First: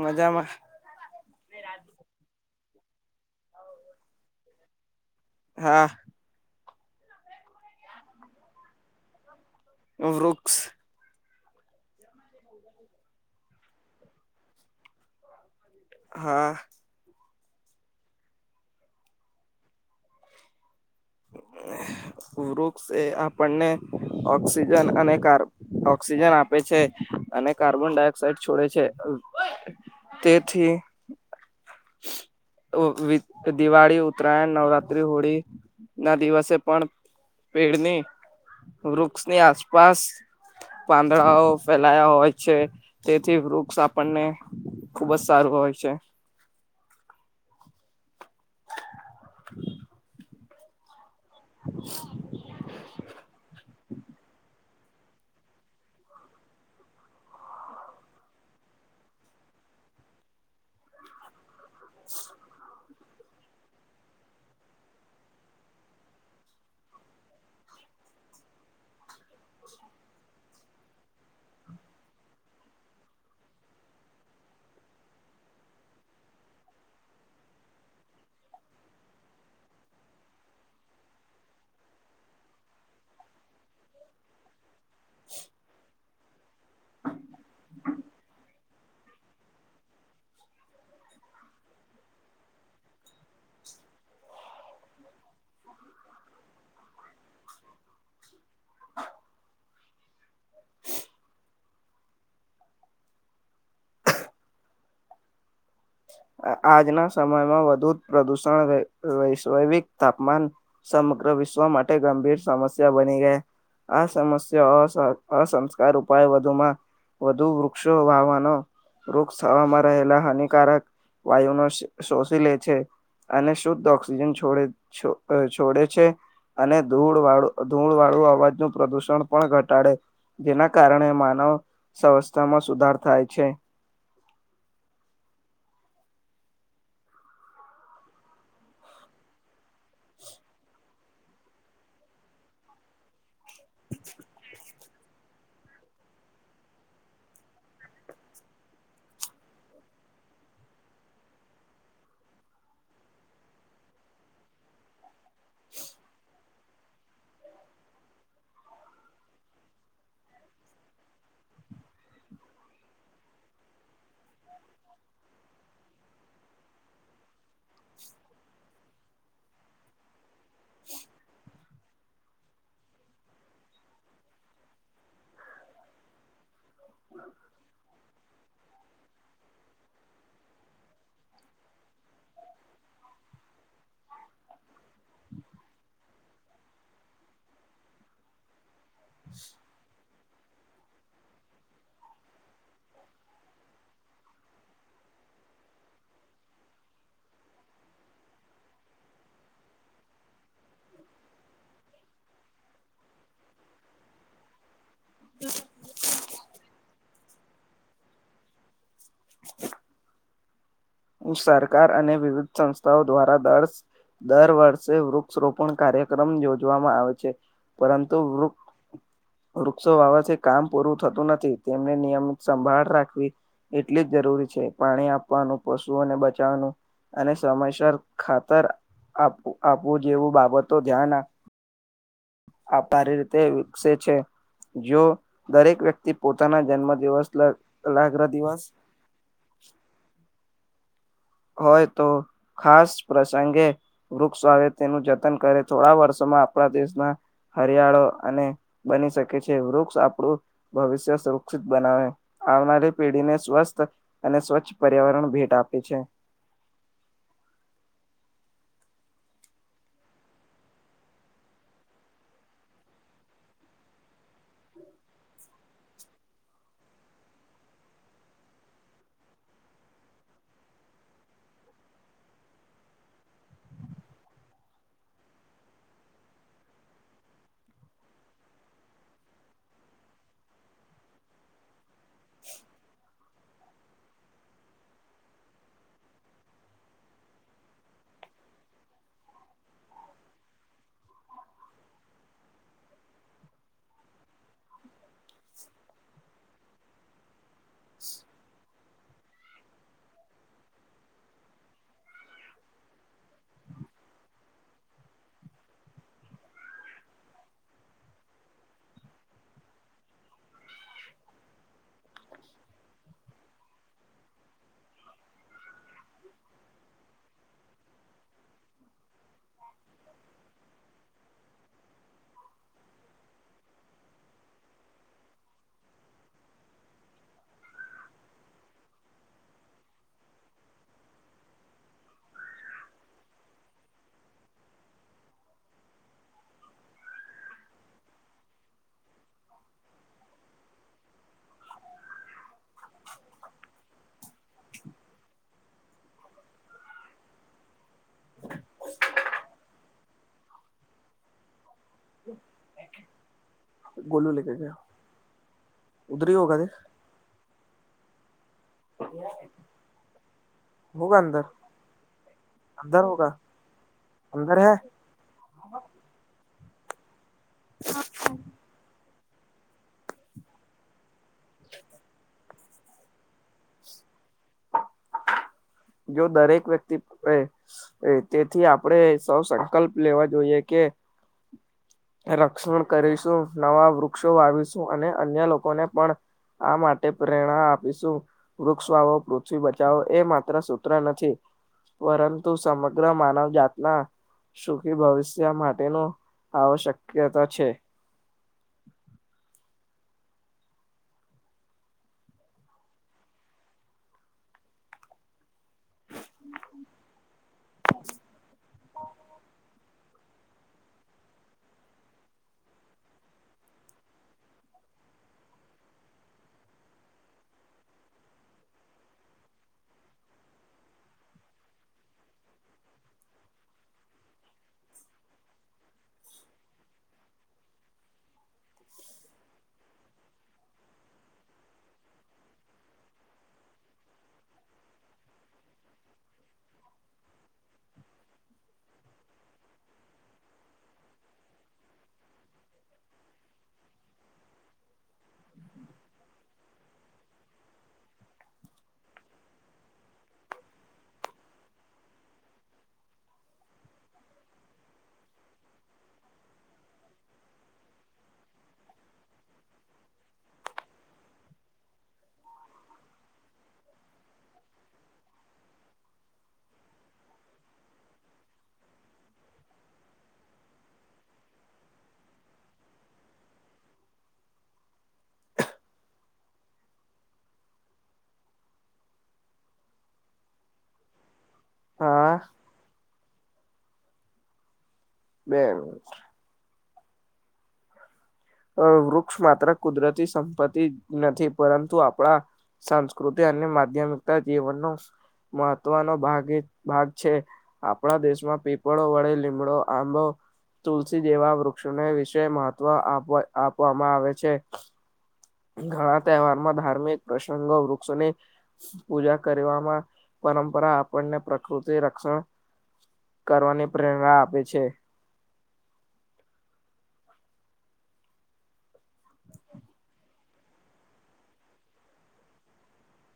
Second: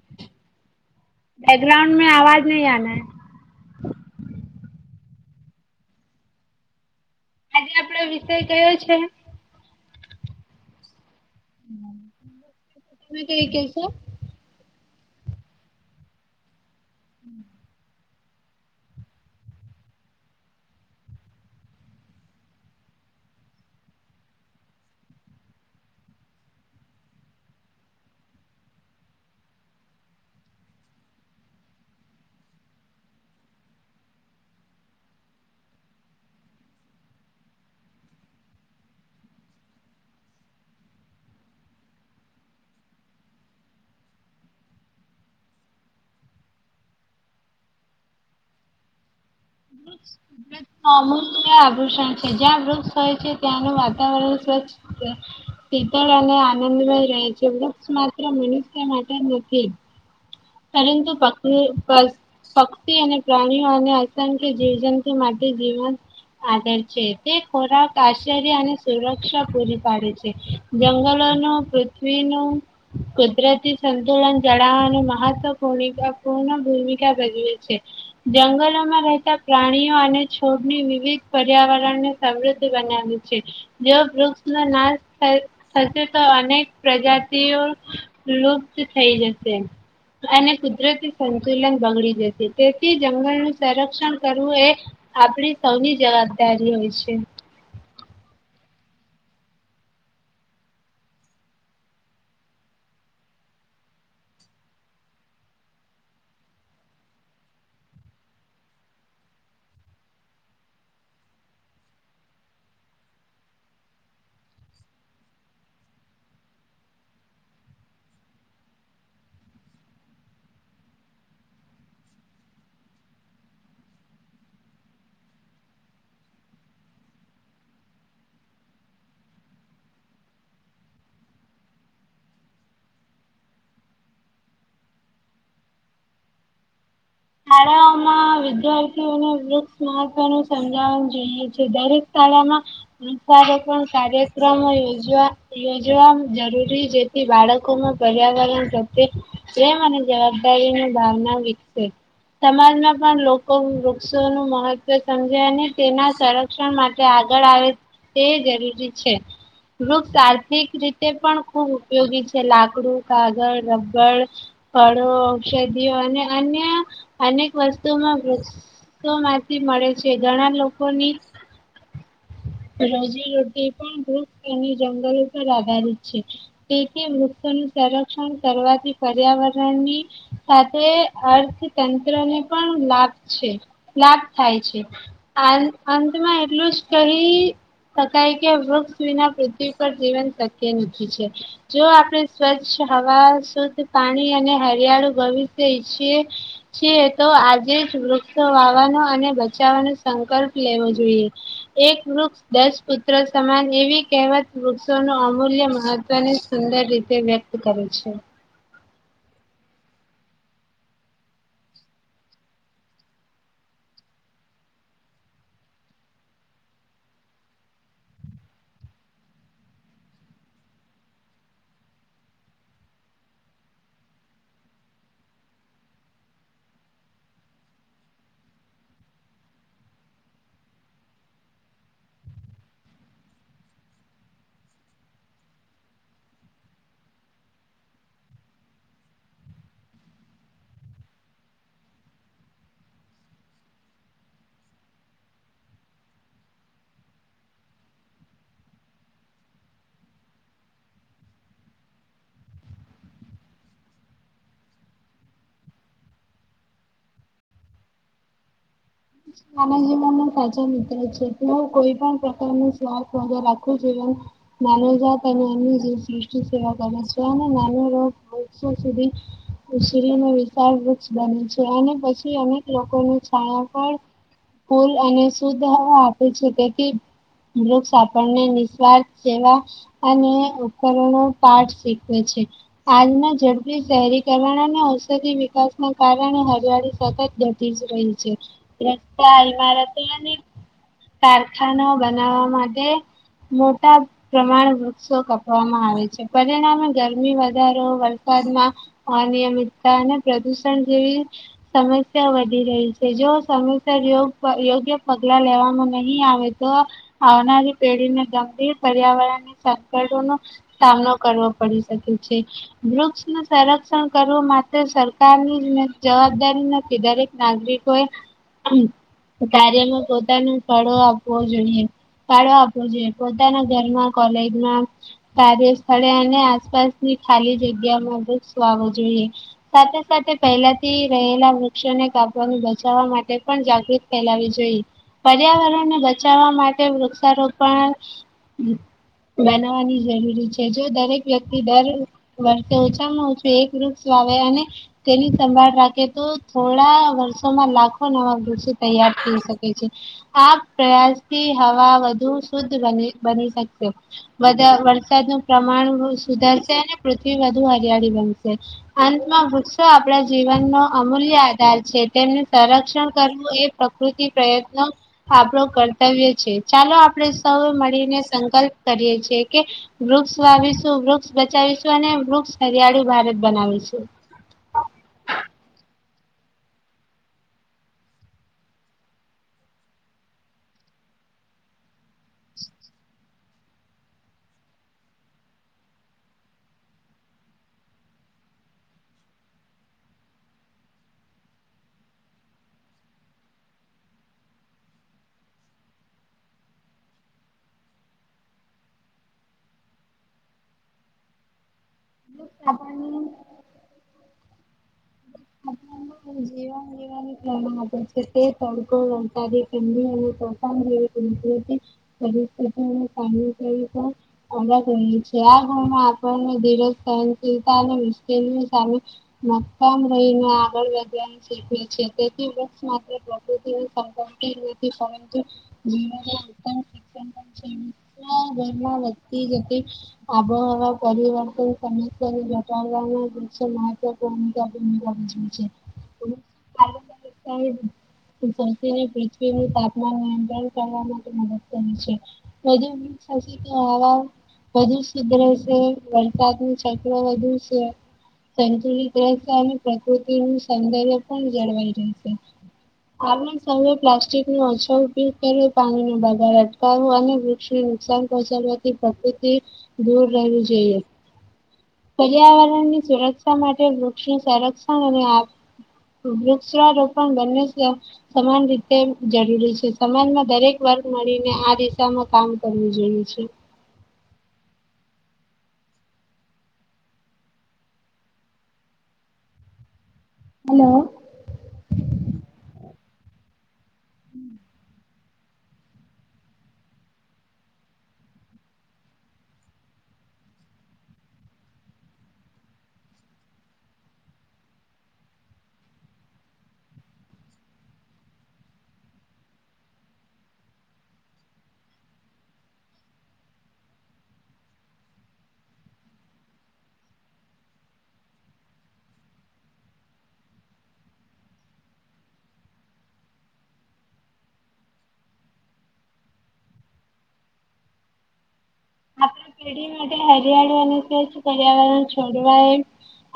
મજામાં બેગ્રાઉન્ડ મે અવાજ નહી આના હે હા આપડો વિષય કયો છે. વૃક્ષ તમે કય કેસો હા [unintelligible] વૃક્ષ એ આપણને ઓક્સિજન અને કાર્બ ઓક્સિજન આપે છે અને કાર્બન ડાયોક્સાઇડ છોડે છે. તેથી અ દિવાળી ઉત્તરાયણ નવરાત્રી હોળી ના દિવસે પણ પેડની વૃક્ષની આસપાસ. પાંદડાઓ ફેલાયા હોય છે. તેથી વૃક્ષ આપણને ખુબ જ સારું હોય છે. [unintelligible] હ [inaudible] આભૂષણ છે જ્યાં વૃક્ષ હોય છે ત્યાંનું વાતાવરણ સ્વચ્છ. શીતળ અને આનંદમય રહે છે વૃક્ષ માત્ર મનુષ્ય માટે નથી. પરંતુ પ પ. પક્ષી અને પ્રાણીઓ અને અસંખ્ય જીવજંતુ માટે જીવન. આગળ છે તે ખોરાક આશ્ચર્ય અને સુરક્ષા પૂરી પાડે છે. જંગલોનું પૃથ્વીનું કુદરતી સંતુલન જાળવાનું મહત્વ. પૂર્ણ ભૂમિકા પૂર્ણ ભૂમિકા ભજવે છે. જંગલોમાં રહેતા પ્રાણીઓ અને છોડની વિવિધ પર્યાવરણને. સમૃદ્ધિ બનાવે છે જો વૃક્ષનો નાશ. થશે તો અનેક પ્રજાતિઓ લુપ્ત થઈ જશે. અને કુદરતી સંતુલન બગડી જશે તેથી જંગલનું સંરક્ષણ કરવું એ. આપડી સૌની જવાબદારી હોય છે. [unintelligible] આજના સમયમાં વધુ પ્રદુષણ વૈશ્વિક તાપમાન. સમગ્ર વિશ્વ માટે ગંભીર સમસ્યા બની ગઈ. આ સમસ્યા અ અસંસ્કાર ઉપાય વધુમાં. વધુ વૃક્ષો વાવાનો વૃક્ષ હવામાં રહેલા હાનિકારક. વાયુ નો શોષી લે છે. અને શુદ્ધ ઓક્સજન છોડે છોડે છે. અને ધૂળ વાળું ધૂળ વાળું અવાજનુ પ્રદુષણ પણ ઘટાડે. જેના કારણે માનવ સંવસ્થામાં સુધાર થાય છે. શાળાઓમાં વિદ્યાર્થીઓને વૃક્ષ મહત્વનું સમજાવું જોઈએ છે દરેક. શાળામાં વૃક્ષારોપણ કાર્યક્રમો યોજવા. યોજવા જરૂરી જેથી બાળકોમાં પર્યાવરણ પ્રત્યે. પ્રેમ અને જવાબદારીની ભાવના વિકસે. સમાજમાં પણ લોકો વૃક્ષો નુ મહત્વ સમજે અને તેના સર. શરક્ષણ માટે આગળ આવે તે જરૂરી છે. વૃક્ષ આર્થિક રીતે પણ ખૂબ ઉપયોગી છે લાકડું કાગળ રબર. ફળો ઔષધિઓ અને અન્ય. અનેક વસ્તુમાં વૃક્ષોમાંથી મળે છે ઘણા લોકોની. રોજી રોટી પણ. અને જંગલો પર આધારિત છે તેથી વૃક્ષનું સર. ક્ષણ કરવાથી પર્યાવરણની સાથે અર્થ. તંત્ર ને પણ લાભ છે લાભ થાય છે. અંતમાં એટલું જ કહી શકાય કે વૃક્ષ વિના પૃથ્વી પર જીવન શક. કે મકી છે. જો આપણે સ્વચ્છ હવા શુદ્ધ પાણી અને હરિયાળુ ભવિષ્ય ઈચ્છીએ. છી તો આજે જ વૃક્ષ વાવાનો અને બચાવવાનો સંકલ્પ લેવો જોઈએ. એક વૃક્ષ દસ પુત્ર સમાન એવી કહેવત. વૃક્ષો ન અમૂલ્ય મહત્વની સુંદર રીતે વ્યક્ત કરે છે. [inaudible] [unintelligible] હ સરકાર અને વિવિધ સંસ્થાઓ દ્વારા દરસ. દર વર્ષે વૃક્ષ રોપણ કાર્યક્રમ યોજવામાં આવે છે. પરંતુ વૃક્ષ. વૃક્ષો વાવાથી કામ પૂરું થતું નથી તેમને નિયમિત સંભાળ રાખવી. એટલી જ જરૂરી છે પાણી આપવાનું પશુને બચાવવાનું અને સમયસર ખાતર આપું આપવું જેવું બાબતો ધ્યા આભારી રીતે વિકસે છે જો દરેક વ્યક્તિ પોતાના જન્મ દિવસ લગ્ર દિવસ હોય તો ખાસ પ્રસંગે વૃક્ષ આવે તેનું જતન કરે થોડા વર્ષોમાં આપણા દેશના હરિયાળો અને બની શકે છે વૃક્ષ આપણું ભવિષ્ય સુરક્ષિત બનાવે આવનારી પેઢીને સ્વસ્થ અને સ્વચ્છ પર્યાવરણ ભેટ આપે છે આનંદ જીવન ન સાચા મિત્ર છે હું કોઈ પણ પ્રકાર ન શવાદ વધા રાખું છવ નાનવજત અને એની સષ સેવા કરે છે અને વો સુધી ઉશરીનો વિચાર વૃક્ષ બને છે અને પછી અનેક લોકોની છાયા પણ કુલ અને શુદ્ધ હવા આપે છે તેથી વૃક્ષ આપણને નિસ્વાર્થ સેવા અને ઉપકરણો પાઠ શીખવે છે હાલના ઝડપી શહેરીકરણ અને ઔષધિ વિકાસના કારણે હરિયાળી સતત જ રહી છે રસ્તા ઇમારતેને કારખાના બનાવવા માટે મોટા પ્રમાણ વૃક્ષો કપવામાં આવે છે પરિણામે ગરમી વધારો વરસાદમાં અનિયમિતતા અને પ્રદુષણ જેવી સમસ્યા વધી રહી છે જો સમયસરયો યોગ્ય પગલા લેવામાં નહીં આવે તો આવનારી પેઢીને ગંભીર પર્યાવરણ સંકટોનું સામનો કરવો પડી શકે છે વૃક્ષ ન સંરક્ષણ કરવું માટે સરકારની જવાબદારી નથી દરેક નાગરિકોએ કાર્યમાં પોતાનું ફળો આપવો જોઈએ ફાળો આપવો જોઈએ પોતાના ઘરમાં કોલેજમાં કાર્ય સ્થળે અને આસપાસની ખાલી જગ્યામાં બુવો જોઈએ સાથે સાથે પહેલા થી રહેલા વૃક્ષોને કાપવા બચાવવા માટે પણ જાગૃત ફેલાવી જોઈએ પર્યાવરણને બચાવવા માટે વૃક્ષારોપણ બનાવાની જરૂરી છે જો દરેક વ્યક્તિ દર વર્તે ઓછામાં ઓછું એક વૃક્ષ વા આવે અને તેની સંભાળ રાખે તો થોડા વર્ષોમાં લાગ નવા દૃ્ય તૈયાર થઈ શકે છે આ પ્રયાસથી હવા શદ બની શકશે વરસાદ નું પ્રમાણ સુધારશે પૃથ્વી બુ હરિયાળી બન અંતમાં ગુસ્સો આપણા જીવન નો અમૂલ્ય આધાર છે તેમની સરસ કરવું એ પ્રકૃતિ પ્રયત્નો આપણ કર્તવ્ય છે ચાલો આપણે મળીને સંકલ્પ કરીએ છી કે વૃક્ષ વાવીશું વૃક્ષ બચાવીશું અને વૃક્ષ હરિયાળું ભારત બનાવીશું જો દરેક વ્યક્તિ એે તેથી આપણેે સૌ સંકલ્પ લેવા જોઈએ કે રક્ષણ કરીશું નવા વૃક્ષો વાવીશું અને અન્ય લોકોને પણ આ માટે પ્રેરણા આપીશું વૃક્ષ વાવો પૃથ્વી બચાવો એ મા ત્ર સૂત્ર નથી પરંતુ સમગ્ર માનવ જાતના સુખી ભવિષ્ય માટેનું આવશ્યકતા છે આપણને આપણને જીવન જીવાની પ્રણાલી છે તે તડકો રણકારી ફ પરિસ્થ કાર [unintelligible] અલગ રહે છે આ ગુણમાં આપણને ધીરજ સનશીલતા અને મુશ્કેલની સામે મક્કામ રહીને આગળ તેમ છેટે છે તેથી વૃક્ષ માટે પ્રકૃતિ નો [unintelligible] વિરુદ્ધ સંબંધિત [unintelligible] આબોહવા, પરિવર્તન, સમસ્યા ને જતા રહેવા ના વૃષન મહત્ [unintelligible] [inaudible] [unintelligible] ને પૃથ્વી તાપમાન નિયંત્રણ કરવા માટે મદદ કરે છે. [unintelligible] થશે તો આવા વધુ સુધર સે વરસાદનું ચૈત્ર વધુ છે સંતુલિત રહેશે અને પ્રકૃતિ નું સૌંદર્ય પણ જળવાઈ રહેશે. આમે સૌએ પ્લાસ્ટિકનું ઓછો ઉપયોગ કર્યું પાણી નો બગાડ જ કરવું અને વૃક્ષને નુકસાન પહોંચાડવાથી પ્રકૃતિ દૂર રહેવુ જોઈએ. પર્યાવરણની સુરક્ષા માટે વૃક્ષ સંરક્ષણ અને આ વૃક્ષારોપણ બને છે. સમાન રીતે જરૂરી છે સમાજમાં દરેક વર્ગ મળીને આ દિશામાં કામ કરવું જોઈએ છે હલો. હા. હમ્મ. બે મિનિટ વૃક્ષ માત્ર કુદરતી સંપત્તિ નથી પરંતુ આપણા સાંસ્કૃતિ અને માધ્યમિકતા જીવનનો મહત્વનો ભાગ એ ભાગ છે. આપણા દેશમાં પીપળો વડે લીમડો આંબો તુલસી જેવા વૃક્ષોને વિશે મહત્વ આપ આપવામાં આવે છે. ઘણા તહેવારમાં ધાર્મિક પ્રસંગો વૃક્ષોને પૂજા કરવામાં પરંપરા આપણને પ્રકૃતિ રક્ષણ કરવાની પ્રેરણા આપે છે. [unintelligible] માટે હરિયાળુ અને તેજ પર્યાવરણ છોડવાય એ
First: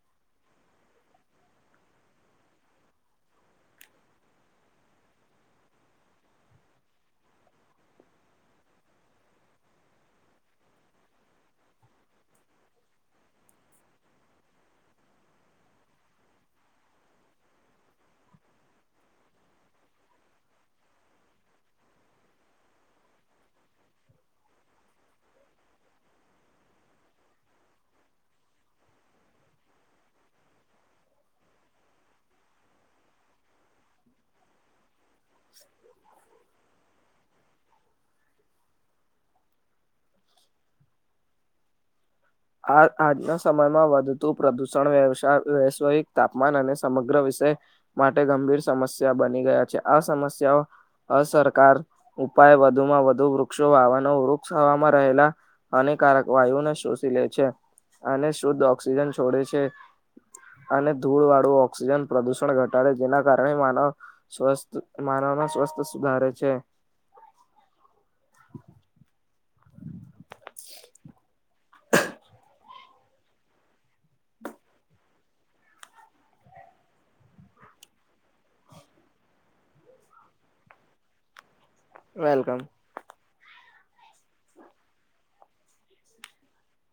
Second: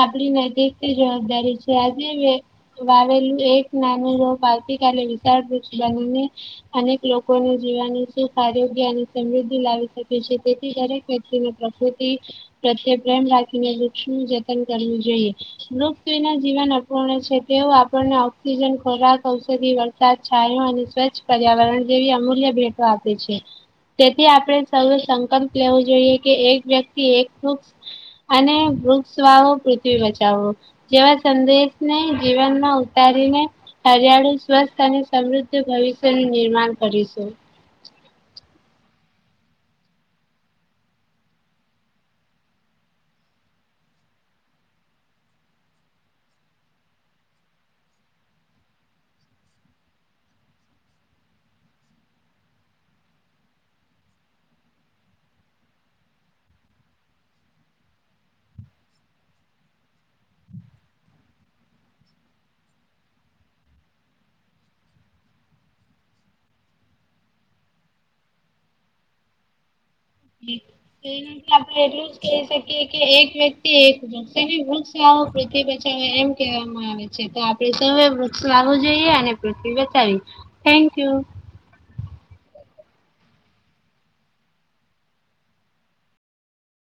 આપડી નૈતિકથી જવાબદારી છે આજે મેં વાવેલું એક નાનું રોપ આવતીકાલે વિશાળ વૃક્ષ બનીને અનેક લોકોને જીવન સુખ આરોગ્ય અને સમૃદ્ધિ લાવી શકે છે તે થી દરેક વ્યક્તિને પ્રકૃતિ પ્રત્યે પ્રેમ રાખીને વૃક્ષનું જતન કરવું જોઈએ. વૃક્ષ જોઇના જીવન અપૂર્ણ છે તેઓ આપણને ઓક્સિજન ખોરાક ઔષધિ સાથ છાયો અને સ્વચ્છ પર્યાવરણ જેવી અમૂલ્ય ભેટો આપે છે. તેથી આપણે સૌ સંકલ્પ લેવો જોઈએ કે એક વ્યક્તિ એક વૃક્ષ અને વૃક્ષ વાવો પૃથ્વી બચાવો જેવા સંદેશને જીવનમાં ઉતારીને હરિયાળુ સ્વસ્થ અને સમૃદ્ધ ભવિષ્યનું નિર્માણ કરીશું. આ આજના સમયમાં વધતું પ્રદુષણ વ્યવસાય વૈશવિક તાપમાન અને સમગ્ર વિશે માટે ગંભીર સમસ્યા બની ગયા છે આ સમસ્યાઓ અસરકાર ઉપાય વધુમાં વધુ વૃક્ષો વાવાનો વૃક્ષ હવામાં રહેલા હાનિકારક વાયુને શોષી લે છે અને શુદ્ધ ઓક્સિજન છોડે છે. અને ધૂળ વાળું ઓક્સિજન પ્રદુષણ ઘટાડે જેના કારણે માનવ સ્વસ્થ માનવવામાં સ્વસ્થ સુધારે છે. એ આપણે એટલું જ કહી શકીએ કે એક વ્યક્તિ એક વૃક્ષા વાવો બેટી બચાવો એમ કહેવામાં આવે તો આપડે સૌ વૃક્ષ વાવું જોઈએ અને પૃથ્વી બતાવીએ થેન્ક યુ. વેલકમ.